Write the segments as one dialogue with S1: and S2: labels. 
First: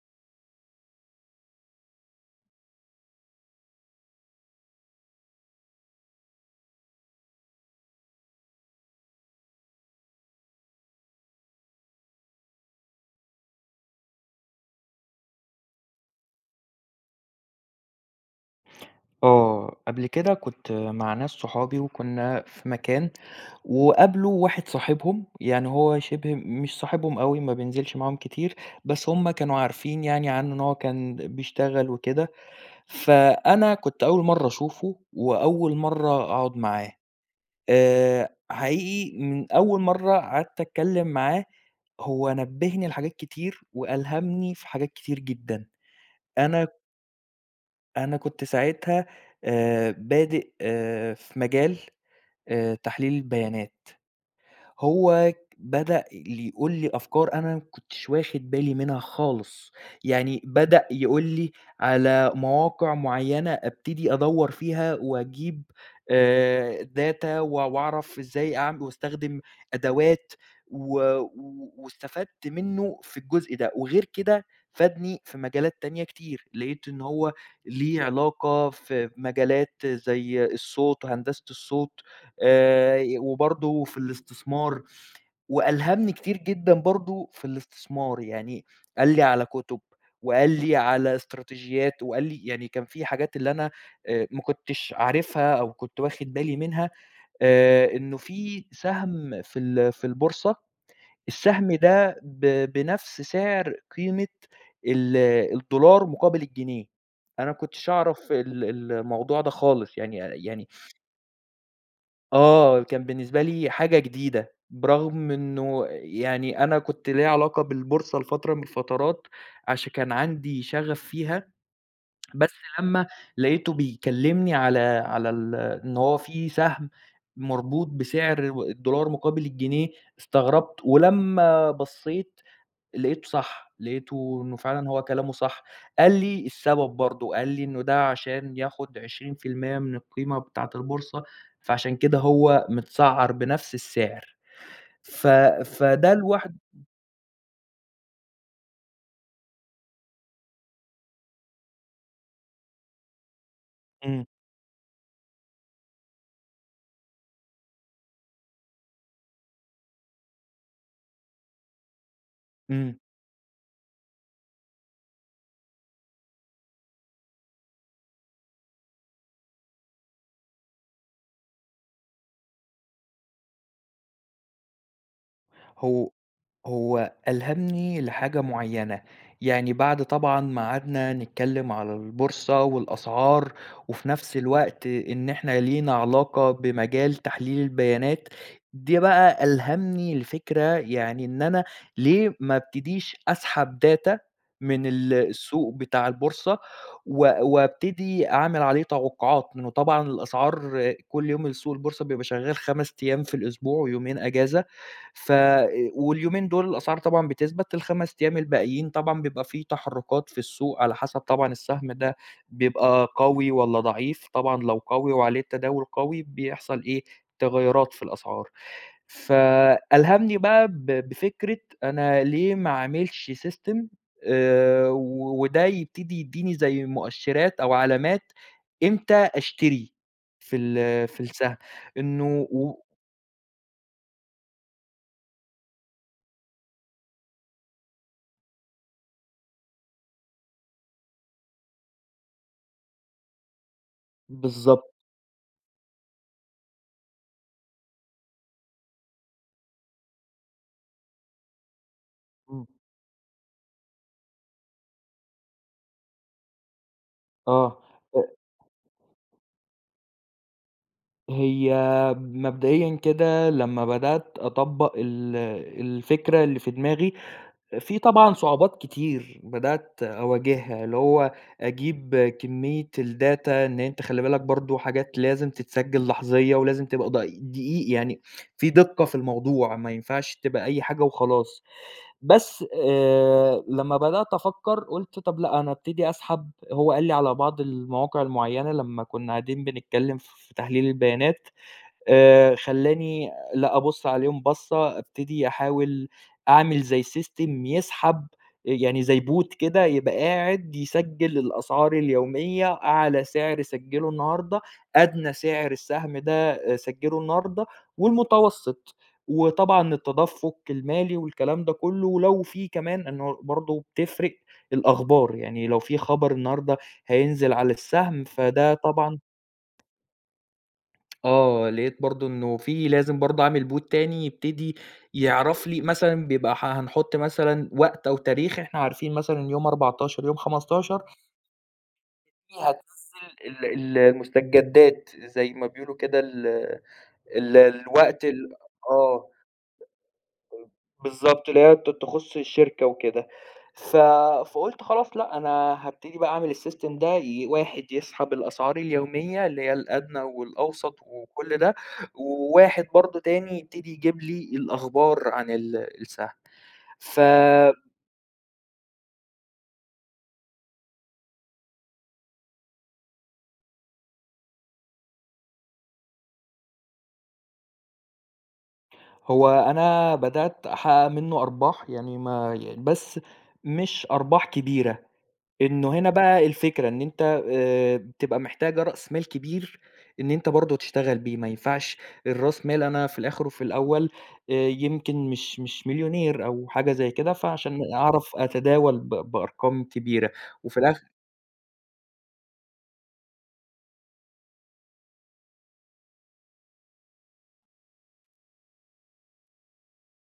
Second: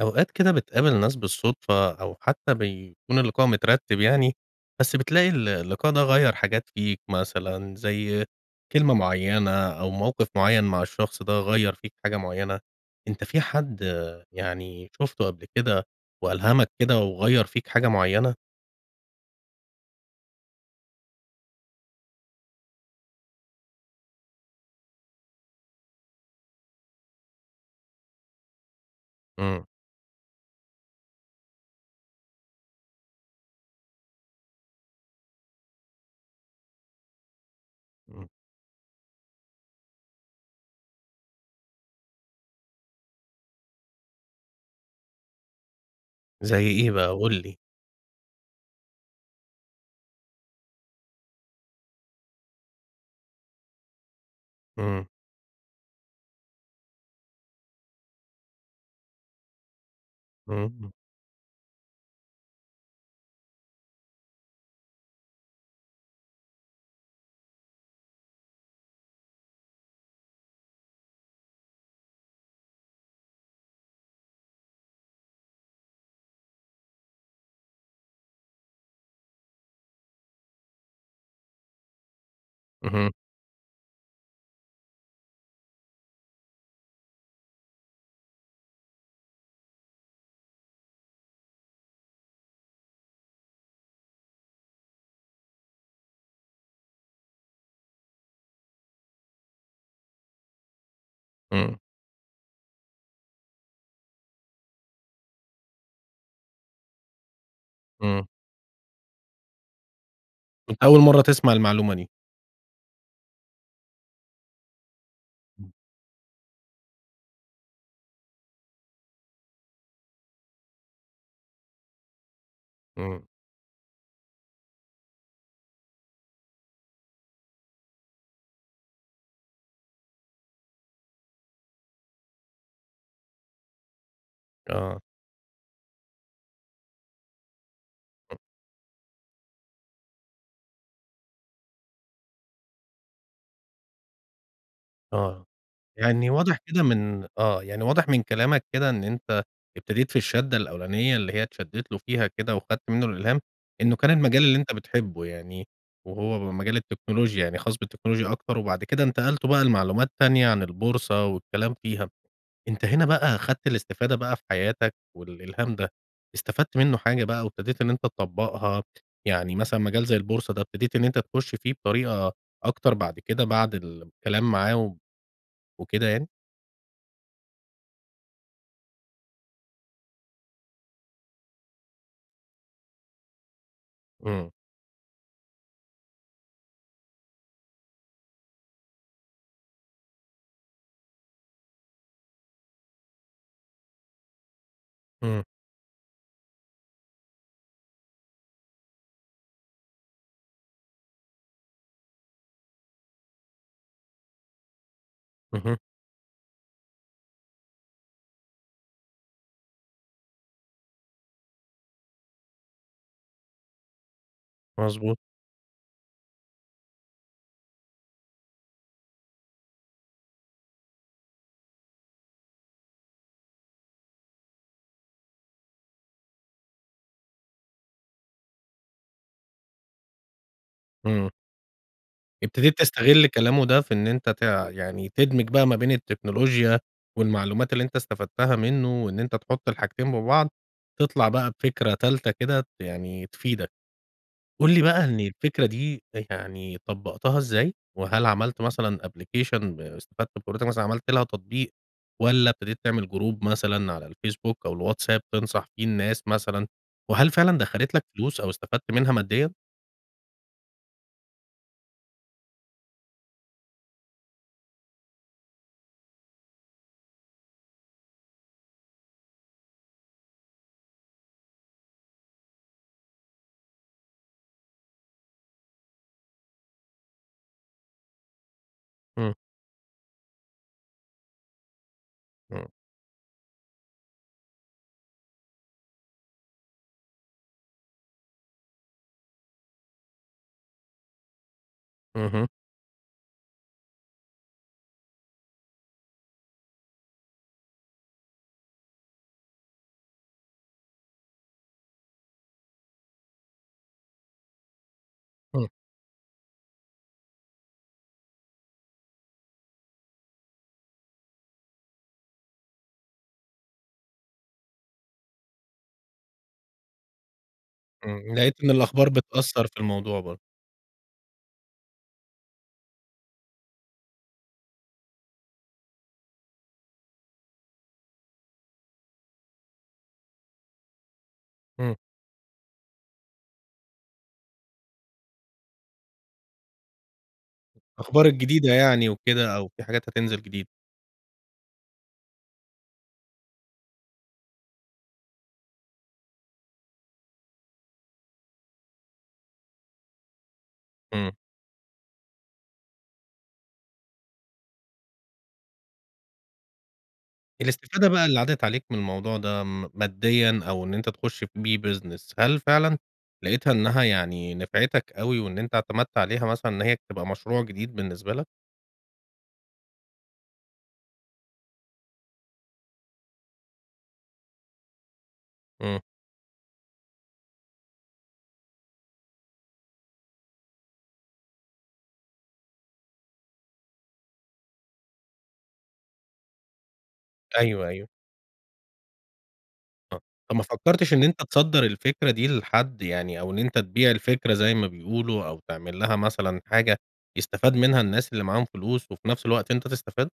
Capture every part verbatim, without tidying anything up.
S1: أوقات كده بتقابل ناس بالصدفة أو حتّى بيكون اللقاء مترتِّب يعني، بس بتلاقي ال اللقاء ده غيّر حاجات فيك مثلًا زي كلمة معيّنة أو موقف معيّن مع الشخص ده غيّر فيك حاجة معيّنة. أنت في حد يعني شُفته قبل كده وألهمك كده وغيّر فيك حاجة معيّنة؟
S2: آه. قبل كده كنت مع ناس صحابي وكُنّا في مكان وقابلوا واحد صاحبهم. يعني هو شِبه مش صاحبهم أوي ما بينزلش معاهم كتير، بس هم كانوا
S1: إمم.
S2: عارفين يعني عنّه إن هو كان بيشتغل وكده. فأنا كنت أول مرّة أشوفه وأول مرّة أقعد معاه. آآ
S1: إمم.
S2: حقيقي من أول مرّة قعدت أتكلّم معاه، هو نبّهني لحاجات كتير وألهمني في حاجات كتير جدًا.
S1: زي
S2: أنا
S1: إيه بقى قُل لي؟
S2: أنا كنت ساعتها آآ بادئ في مجال آآ تحليل البيانات.
S1: إمم.
S2: هو ك بدأ ل يقول لي أفكار أنا ما كنتش واخد بالي منها خالص. يعني بدأ
S1: إمم.
S2: يقول لي على مواقع معيّنة ابتدي أدوّر فيها وأجيب آآ data وأع وأعرف إزاي أعم وأستخدم أدوات، و و واستفدت منّه في الجزء ده. وغيّر كده فادني في مجالات تانية كتير. لقيت إن هو ليه علاقة في مجالات زي الصوت وهندسة الصوت. آآ
S1: اهم.
S2: ي وبرضه في الاستثمار. وألهمني كتير جدًا برضه في الاستثمار. يعني قال لي على كُتب وقال لي على إستراتيجيات وقال لي يعني كان في حاجات اللي أنا أ ما كنتش عارفها أو كنت واخد بالي منها. آآ إنه في سهم في ال في البورصة، السهم
S1: إمم.
S2: ده ب بنفس سعر قيمة ال الدولار مقابل الجنيه. أنا ما كنتش
S1: إمم.
S2: أعرف ال ال الموضوع ده خالص. يعني أ يعني
S1: كنت أول مرّة تسمع المعلومة دي.
S2: آه. كان بالنسبة لي حاجة جديدة. برغم
S1: إمم.
S2: إنه يعني أنا كنت ليّا علاقة بالبورصة لفترة من الفترات، عشان كان عندي شغف فيها. بس لمّا
S1: إمم.
S2: لقيته بيكلّمني على على ال إن هو في سهم مربوط بسعر و الدولار مقابل الجنيه، استغربت. ولمّا بصّيت، لقيته صح. لقيته إنه فعلًا
S1: آه.
S2: هو كلامه صح. قال لي السبب برضه، قال لي: "إنه ده
S1: أ
S2: عشان ياخُد عشرين في المِيّة من القيمة بتاعة البورصة فعشان كده هو مِتسعّر بنفس السعر." ف
S1: آه.
S2: فده
S1: يعني
S2: لوحد
S1: واضح كده من آه. يعني واضح من كلامك كده إن أنت ابتديت في الشَدّة الأولانية، اللي هي اتشدّيت له فيها كده وخدت منّه الإلهام، إنه كان
S2: إمم.
S1: المجال اللي أنت بتحبه يعني وهو م مجال التكنولوجيا، يعني خاص بالتكنولوجيا أكتر وبعد كده انتقلتم بقى لمعلومات تانية عن البورصة والكلام فيها. أنت
S2: إمم.
S1: هنا بقى أخدت الاستفادة بقى في حياتك والإلهام ده، استفدت منّه حاجة بقى وابتديت إن أنت تطبّقها؟ يعني مثلًا مجال زي البورصة ده، ابتديت إن أنت تخُش فيه بطريقة أكتر بعد كده بعد ال كلام معاهم وكده
S2: هو
S1: يعني؟
S2: هو ألهمني لحاجة معيّنة. يعني بعد طبعًا ما قعدنا نتكلّم على البورصة والأسعار، وفي نفس
S1: إمم.
S2: الوقت إن إحنا لينا علاقة بمجال تحليل البيانات. دي بقى ألهمني لفكرة يعني إن أنا ليه ما أبتديش أسحب data من ال
S1: إمم.
S2: السوق بتاع البورصة، و وابتدي أعمل عليه توقعات. لإنه طبعًا الأسعار كل يوم السوق البورصة بيبقى شغّال خَمَس أيام في الأسبوع ويومين أجازة. ف أ
S1: اهم.
S2: واليومين دول الأسعار طبعًا بتثبت، الخَمَس أيام الباقيين طبعًا بيبقى في تحرُّكات في السوق على حسب طبعًا السهم ده بيبقى قوي والّا ضعيف. طبعًا لو قوي
S1: مضبوط.
S2: وعليه التداول قوي بيحصل إيه، تغيُّرات في الأسعار. فألهمني بقى ب بفكرة أنا ليه ما أعملش system آآ و وده يبتدي يدّيني زي مؤشرات أو علامات، إمتى أشتري في ال في
S1: إمم.
S2: السهم. إنه
S1: ابتديت
S2: و
S1: تستغل كلامه ده في إن أنت تع يعني تدمج بقى ما بين التكنولوجيا والمعلومات اللي أنت استفدتها منّه. وإن أنت تحُط الحاجتين ببعض، تطلع بقى بفكرة تالتة كده يعني تفيدك. قُل لي
S2: بالضب
S1: بقى إن الفكرة دي أ يعني طبّقتها إزاي؟ وهل عملت مثلًا أبلكيشن استفدت بخبرتك مثلًا عملت لها تطبيق والّا
S2: إمم.
S1: ابتديت تعمل جروب مثلًا على الفيسبوك أو الواتساب تنصح فيه الناس مثلًا؟ وهل فعلًا
S2: آه.
S1: دخّلت لك
S2: أ
S1: فلوس أو استفدت منها ماديًا؟
S2: هي مبدئيًا كده لمّا بدأت أطبّق ال الفكرة اللي في دماغي، في طبعًا صعوبات كتير بدأت أواجهها، اللي هو أجيب كمية الData إن أنت خلِّ بالك برضه حاجات لازم تتسجل لحظية، ولازم تبقى د دقيِق يعني في دقة في
S1: إمم.
S2: الموضوع، ما ينفعش تبقى أي حاجة وخلاص، بس
S1: إمم.
S2: آآ لما بدأت أفكّر قُلت طب لأ، أنا أبتدي أسحب هو قال لي على بعض المواقع المُعيّنة لمّا كُنّا قاعدين بنتكلم ف في تحليل البيانات،
S1: اهم.
S2: آآ خلّاني لأ، أبُص عليهم بصة، أبتدي أحاول أعمل زي سيستم يسحب يعني زي Bot كده يبقى قاعد يسجِّل الأسعار اليومية أعلى سعر سَجِّلُه النّهارده، أدنى
S1: إمم.
S2: سعر السَّهم ده سَجّلُه النّهارده، والمتوسط وطبعًا التدفُّق المالي والكلام ده كُلّه، ولو في كمان إنه برضه بتفرِق الأخبار، يعني لو في خبر النّهارده هينزل على السّهم
S1: إمم لقيت إن
S2: فده
S1: الأخبار
S2: طبعًا
S1: بتأثّر في الموضوع برضه.
S2: آه، لقيت برضه إنه في لازم برضه أعمل Bot تاني يبتدي يعرف لي مثلًا بيبقى ح حنحُط مثلًا وقت أو تاريخ، إحنا عارفين مثلًا إن يوم أربعتاشر يوم خمستاشر
S1: امم.
S2: فيه هتنزّل ال ال المُستجدات، زي ما بيقولوا كده ال ال الوقت
S1: أخبار
S2: ال
S1: الجديدة يعني
S2: آه، امم،
S1: وكده، أو في حاجات هتنزل جديد.
S2: بالضبط اللي هي ت تخُصّ الشركة وكده، ف فقُلت خلاص لأ، أنا هابتدي بقى أعمِل السِّيستم ده ي واحد يسحب الأسعار اليوميّة اللي هي الأدنى والأوسط
S1: إمم.
S2: وكل ده، وواحد برضه تاني يبتدي يجيب لي الأخبار عن ال السَّهم ف
S1: الاستفادة بقى اللي عدِت عليك من الموضوع ده م ماديًا أو إن أنت تخٌشّ بيه Business هل فعلًا لقيتها إنها يعني نفعتك أوي وإن أنت اعتمدت عليها مثلًا، إن هي تبقى مشروع جديد بالنسبة لك؟
S2: هو أنا بدأت أحقَّق منه أرباح، يعني ما يع بس مش أرباح كبيرة، إنه
S1: امم.
S2: هنا بقى الفكرة إن أنت آآ بتبقى محتاجة رأس مال كبير، إن أنت برضه تشتغل بيه، ما ينفعش الراس مال أنا في الآخر وفي الأول آآ يمكن مش مش مليونير أو حاجة زي كده، فعشان
S1: أيوه، أيوه.
S2: أعرف أتداول ب بأرقام
S1: آه،
S2: كبيرة،
S1: طب ما
S2: وفي الآخر
S1: فكرتش إن أنت تصدَّر الفكرة دي لحد، يعني أو إن أنت تبيع الفكرة زي ما بيقولوا، أو تعمل لها مثلًا حاجة يستفاد منها الناس اللي معاهم فلوس وفي نفس الوقت أنت تستفاد؟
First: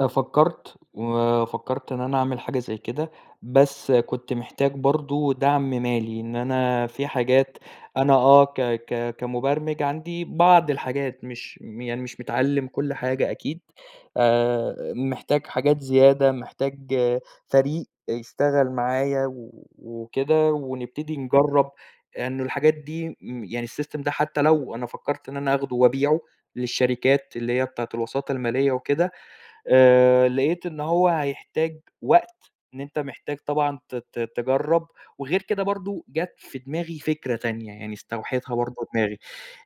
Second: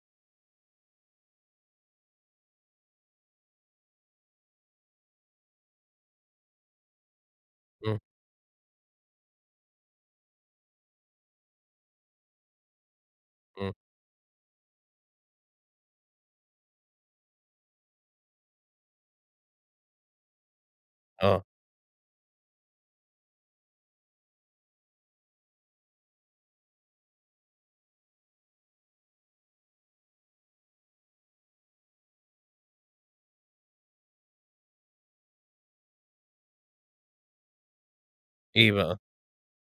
S2: أنا فكّرت، وفكّرت إن أنا أعمل حاجة زي كده، بس كنت محتاج برضه دعم مالي. إن أنا في حاجات
S1: إمم.
S2: أنا آه، ك ك كمُبَرمِج عندي بعض الحاجات مش م يعني مش متعلّم كل حاجة أكيد.
S1: إمم.
S2: آآ محتاج حاجات زيادة، محتاج فريق يشتغل معايا و وكده ونبتدي
S1: آه.
S2: نجرّب لأن الحاجات دي م يعني السيستم ده حتّى لو أنا فكّرت إن أنا أخدُه وأبيعه للشركات اللي هي بتاعة الوساطة المالية وكده، آآ لقيت إن هو هيحتاج وقت إن أنت محتاج طبعًا ت ت تجرّب. وغير كده برضه جات في دماغي فكرة تانية، يعني استوحيتها
S1: إيه
S2: برضه
S1: بقى؟
S2: دماغي.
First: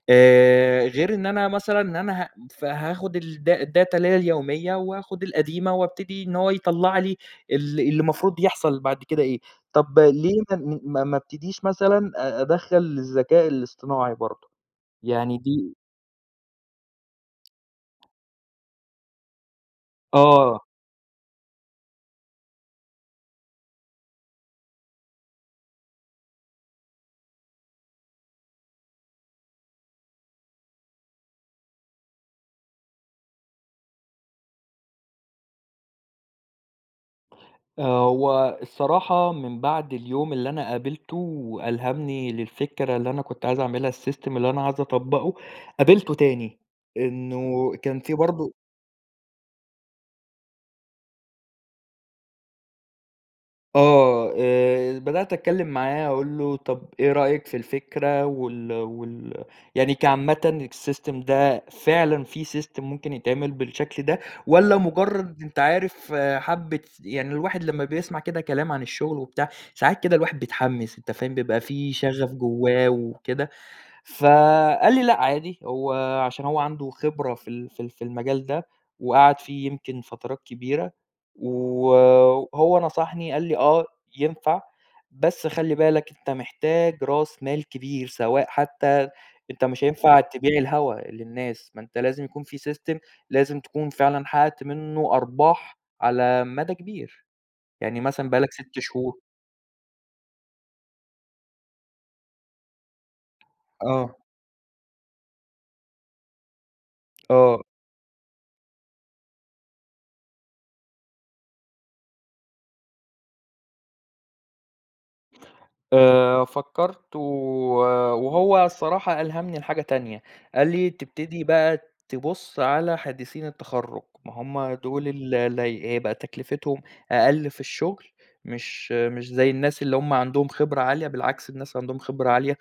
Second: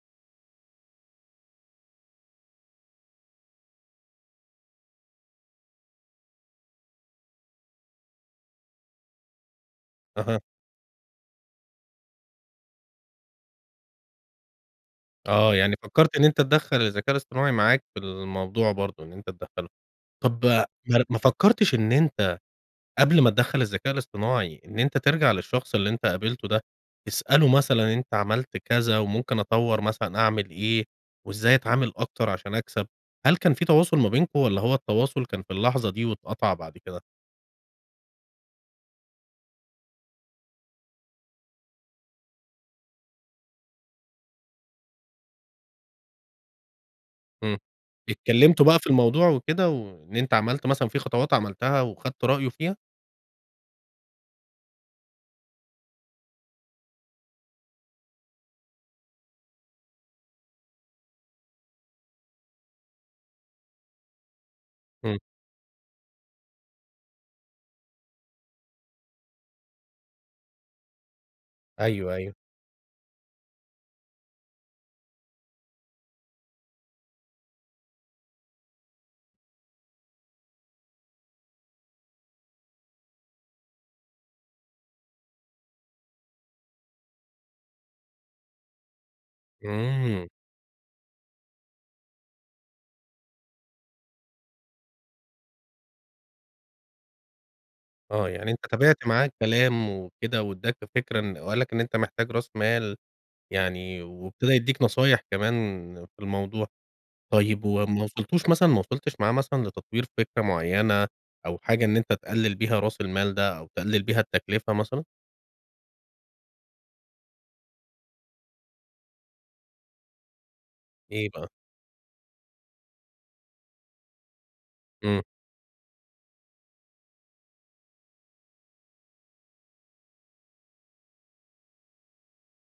S2: آآ غير إن أنا مثلًا إن أنا ه فهاخُد الda الdata اللي هي اليومية واخُد القديمة وأبتدي إن هو يطلع لي ال اللي المفروض يحصل بعد كده إيه. طب ليه
S1: أها.
S2: ما ما ابتديش مثلًا أدخّل الذكاء الاصطناعي برضه؟ يعني
S1: آه.
S2: دي
S1: يعني فكّرت إن أنت تدخّل الذكاء الاصطناعي معاك في الموضوع برضه إن أنت تدخّله. طب
S2: آه.
S1: ما ما فكّرتش إن أنت قبل ما تدخّل الذكاء الاصطناعي، إن أنت ترجع للشخص اللي أنت قابلته ده، تسأله مثلًا إن أنت عملت كذا وممكن أطوّر مثلًا أعمل إيه؟ وإزاي أتعامل أكتر عشان أكسب؟ هل كان في تواصل ما بينكم والّا هو التواصل كان في اللحظة دي واتقطع بعد كده؟
S2: آه. هو الصراحة من بعد اليوم اللي أنا قابلته وألهمني للفكرة اللي أنا كنت عايز أعملها السيستم اللي أنا عايز أطبّقه، قابلته تاني.
S1: إمم.
S2: إنه كان في برضه
S1: اتكلّمتوا بقى في الموضوع وكده وإن أنت عملت مثلًا في خطوات عملتها وأخدت رأيه فيها؟
S2: آه. آآ بدأت أتكلّم معاه أقول له، طب إيه رأيك في الفكرة وال وال يعني كعامةً الsystem ده فعلًا في system ممكن يتعمل بالشكل ده؟ والّا
S1: إمم.
S2: مُجرّد أنت عارف حبّة يعني الواحد لمّا بيسمع كده كلام عن الشغل وبتاع، ساعات كده الواحد بيتحمّس أنت فاهم؟ بيبقى في
S1: أيوه،
S2: شغف
S1: أيوه.
S2: جوّاه وكده. فقال لي: "لأ عادي." هو عشان هو عنده خبرة في ال في ال في المجال ده، وقعد فيه يمكن فترات كبيرة. و وهو نصحني قال لي: "آه ينفع. بس خلِّ بالك أنت محتاج راس مال كبير سواء حتّى أنت مش هينفع
S1: إمم.
S2: تبيع الهوا للناس، ما أنت لازم يكون في system لازم تكون فعلًا حقّقت منّه أرباح على مدى كبير. يعني
S1: آه.
S2: مثلًا بقى
S1: يعني
S2: لك
S1: أنت
S2: سِت
S1: تابعت
S2: شهور."
S1: معاه الكلام وكده، وادّاك فكرة إن وقال لك إن أنت محتاج راس مال يعني،
S2: آه.
S1: وابتدى يدّيك نصايح كمان في الموضوع.
S2: آه.
S1: طيب وما وصلتوش مثلًا ما وصلتش معاه مثلًا لتطوير فكرة معيّنة أو حاجة إن أنت تقلِّل بيها راس المال ده أو تقلِّل بيها التكلفة مثلًا؟
S2: آآ فكرت و وهو الصراحة ألهمني لحاجة تانية، قال لي
S1: إيه
S2: تبتدي
S1: بقى؟
S2: بقى تبُص على حديِثيِن التَّخرُّج، ما هُم دول
S1: إمم.
S2: ال اللي هيبقى تكلفتهم أقل في الشُّغل، مش مش زي الناس اللي همُ عندهم خبرة عالية، بالعكس الناس اللي عندهم خبرة عالية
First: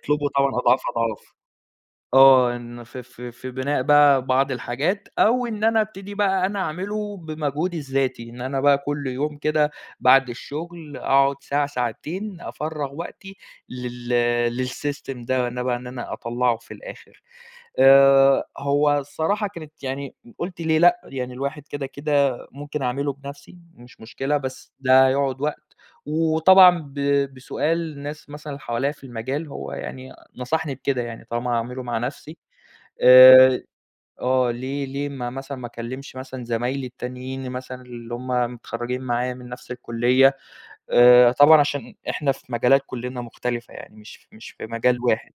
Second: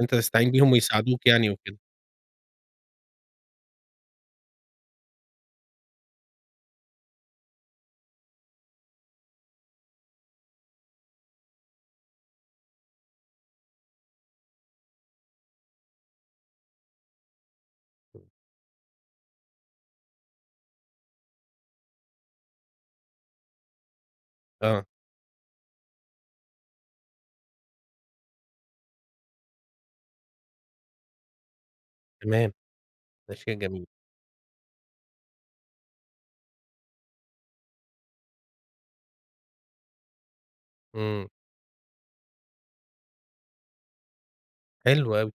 S1: أنت
S2: طبعًا
S1: تستعين بيهم
S2: أضعاف
S1: ويساعدوك
S2: أضعاف،
S1: يعني وكده.
S2: آه، إن ف ف في بِناء بقى بعض الحاجات، أو إن أنا أبتدي بقى إن أنا أعمله بمجهودي الذاتي، إن أنا بقى كُلّ يوم كده بعد الشُّغل أقعد ساعة، ساعتين أفرغ وقتي، لل للسِّيستم ده بقى إن أنا أطلّعُه في الآخر، آآ هو الصراحة كانت يعني قُلت ليه لأ، يعني الواحد كده كده ممكن أعملُه بنفسي، مش مشكلة بس
S1: آه.
S2: ده هيقعد وقت، وطبعًا ب بسؤال الناس مثلًا حواليّا في المجال، هو يعني نصحني بكده يعني طالما هاعمله مع نفسي،
S1: تمام، ده شيء
S2: آآ
S1: جميل.
S2: آه، ليه ليه ما مثلًا ما أكلِّمش مثلًا زمايلي التّانيِّين مثلًا اللي هُم متخرّجين معايا من نفس الكُلِّيَّة،
S1: إمم.
S2: آآ طبعًا عشان إحنا في مجالات كُلنّا مختلفة يعني مش مش في مجال
S1: حلو
S2: واحد،
S1: أوي،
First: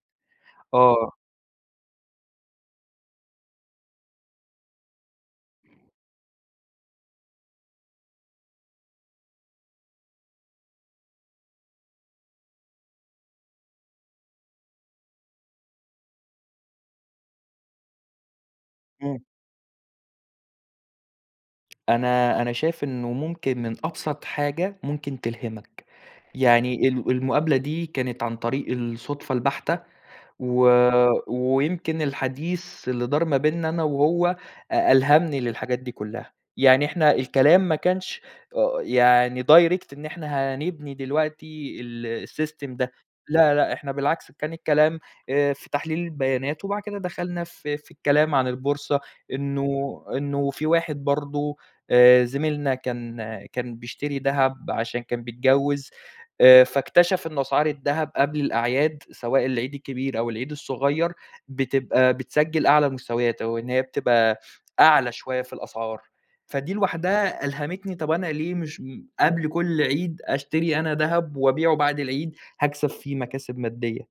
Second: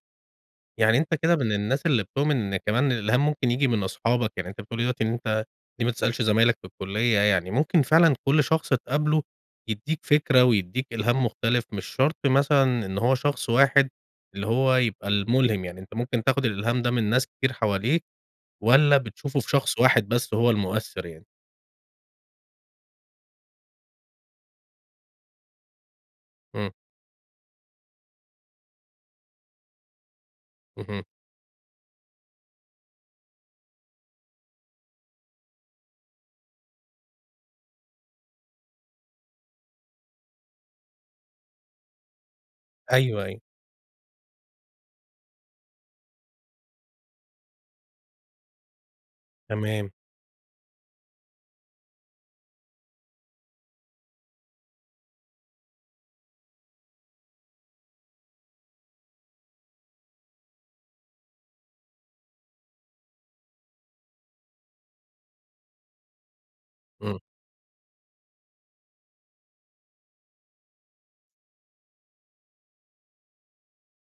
S1: يعني
S2: آه.
S1: أنت كده من الناس اللي بتؤمن أن كمان الإلهام ممكن ييجي من أصحابك، يعني أنت بتقول لي دلوقتي إن أنت ليه ما تسألش زمايلك في الكلية، يعني ممكن فعلًا كل شخص تقابله يديك فكرة، ويديك إلهام مختلف، مش شرط مثلًا إن هو شخص واحد اللي هو يبقى المُلهم، يعني أنت ممكن تاخد الإلهام ده من ناس كتير حواليك والّا
S2: إمم.
S1: بتشوفه في شخص واحد بس هو المؤثر يعني؟
S2: أنا أنا شايف إنه ممكن من أبسط حاجة، ممكن تلهمك.
S1: إمم.
S2: يعني ال المقابلة دي كانت عن طريق الصدفة البَحتة. و
S1: اهم.
S2: ويمكن الحديث اللي دار ما بينا أنا وهو، أ ألهمني للحاجات دي كُلّها. يعني إحنا الكلام ما كانش أ يعني direct إن إحنا هنبني دلوقتي ال الsystem ده.
S1: أيوه، أيوه.
S2: لا لأ إحنا بالعكس، كان الكلام آآ في تحليل البيانات وبعد كده دخلنا في في الكلام عن البورصة
S1: تمام.
S2: إنه إنه في واحد برضه آآ زميلنا كان كان بيشتري دهب عشان كان بيتجوِّز. آآ فاكتشف إنه أسعار الدهب قبل الأعياد، سواء العيد الكبير أو العيد الصغير بتبقى بتسجل أعلى المستويات، أو إن هي بتبقى أعلى شوية في الأسعار. فدي
S1: إمم.
S2: لوحدها ألهمتني، طب أنا ليه مش قبل كل عيد أشتري أنا دهب وأبيعه بعد العيد؟ هاكسب فيه مكاسب مادية.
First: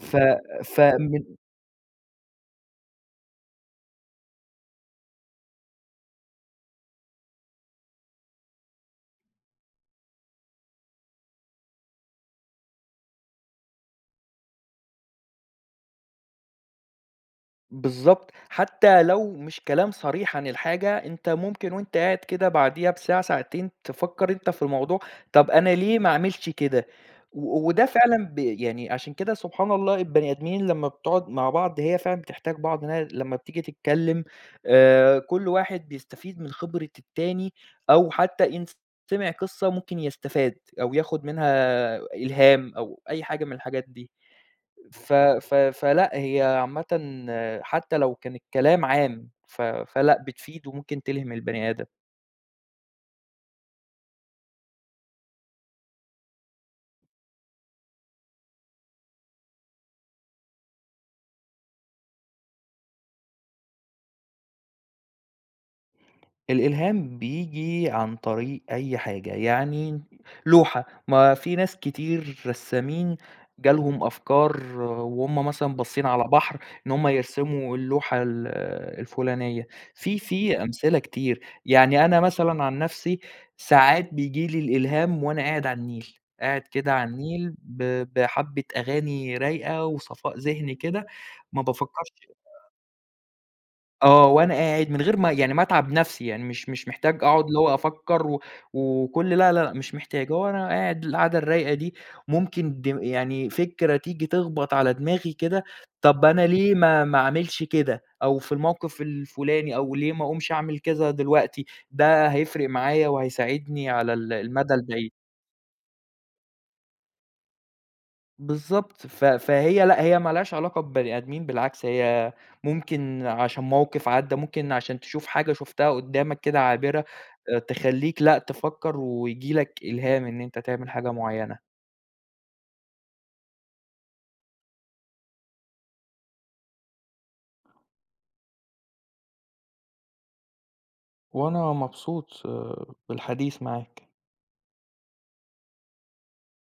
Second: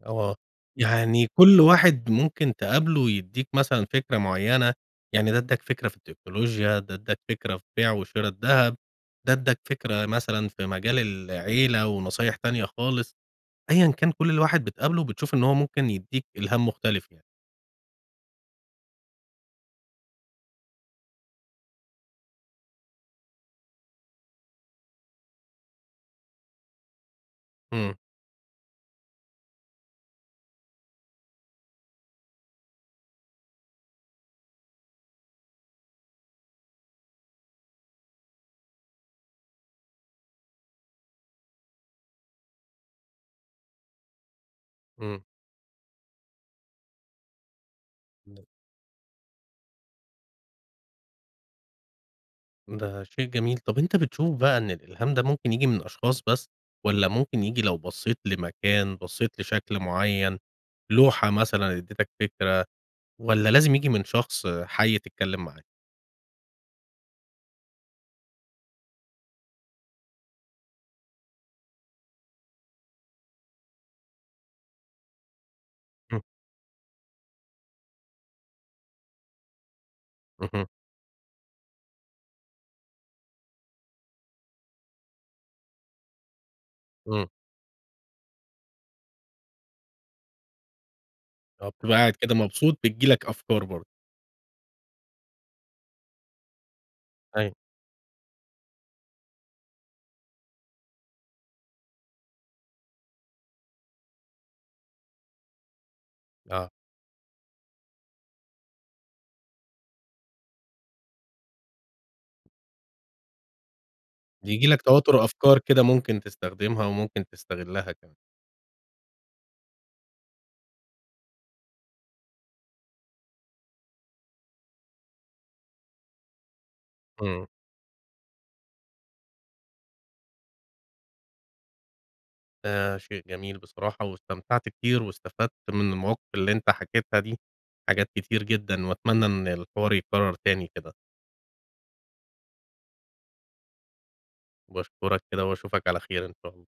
S2: ف
S1: آه.
S2: فمن
S1: يعني كل واحد ممكن تقابله ويدّيك مثلًا فكرة معيّنة. يعني ده ادّاك فكرة في التكنولوجيا، ده ادّاك فكرة في بيع وشِرا الدهب، ده ادّاك فكرة مثلًا في مجال العيلة ونصايح تانية خالص. أيًا كان كل ال واحد بتقابله، بتشوف إن هو ممكن يدّيك إلهام مختلف يعني.
S2: بالضبط. حتّى لو مش كلام صريح عن الحاجة، أنت ممكن وأنت قاعد كده بعديها بساعة ساعتين، تفكّر أنت في الموضوع، طب أنا ليه ما أعملش كده. و وده
S1: إمم.
S2: فعلًا ب يعني عشان كده سبحان الله البني آدمين لمّا بتقعد مع بعض هي فعلًا بتحتاج بعض إن هي لمّا بتيجي تتكلّم آآ كل واحد بيستفيد من خبرة التاني، أو حتّى إن سمع قصة ممكن يستفاد أو ياخُد منها إلهام أو أي حاجة من الحاجات دي. ف
S1: إمم.
S2: ف فلأ. هي عامةً حتّى لو كان
S1: [unintelligible]
S2: الكلام عام، ف فلأ بتفيد وممكن تلهم البني آدم.
S1: ده شيء جميل. طب أنت بتشوف بقى إن الإلهام ده ممكن ييجي من أشخاص بس والّا ممكن ييجي لو بصّيت لمكان، بصّيت لشكل معيّن، لوحة مثلًا ادّيتك فكرة والّا لازم ييجي من شخص حَي تتكلّم معاه؟
S2: الإلهام بييجي عن طريق أي حاجة. يعني لوحة، ما في ناس كتير رسّامين جالهم أفكار وهم مثلًا بصّين
S1: إمم.
S2: على بحر، إن هم يرسموا اللوحة ال الفُلانية. في في
S1: اهم.
S2: أمثلة كتير. يعني أنا مثلًا عن نفسي ساعات بييجي لي الإلهام وأنا قاعد على النيل. قاعد كده على
S1: إمم.
S2: النيل ب بحَبّة أغاني رايقة وصفاء ذهني كده ما
S1: آه. بتبقى
S2: بافكّرش
S1: قاعد كده
S2: آآ
S1: مبسوط، بتيجي لك أفكار برضه.
S2: آه. وأنا قاعد من غير ما يعني ما أتعب نفسي. يعني مش مش محتاج أقعد
S1: أيوه.
S2: اللي هو أفكّر و وكل لا لا مش محتاج. هو أنا قاعد القعدة الرايقة دي، ممكن دم يعني فكرة تيجي تخبط على دماغي كده. طب أنا
S1: آه.
S2: ليه ما ما أعملش كده أو في الموقف الفُلاني أو ليه ما أقومش أعمل كذا دلوقتي. ده هيفرق معايا وهيساعدني على ال
S1: بييجي
S2: المدى
S1: لك
S2: البعيد.
S1: تواتر أفكار كده ممكن تستخدمها وممكن تستغلّها كمان.
S2: بالضبط. ف فهي لأ. هي مالهاش علاقة ببني آدمين بالعكس، هي ممكن عشان موقف عدّى، ممكن عشان تشوف حاجة شُفتها قدامك كده عابرة
S1: إمم.
S2: أ تخلّيك لأ تفكّر، وييجي لك إلهام إن أنت تعمل حاجة معيّنة.
S1: ده شيء جميل بصراحة. واستمتعت كتير واستفدت من المواقف اللي أنت حكيتها دي حاجات كتير جدًا. وأتمنى إن الحوار يتكرّر تاني كده.
S2: وأنا مبسوط بالحديث معاك.
S1: وباشكرك كده واشوفك على خير إن شاء الله.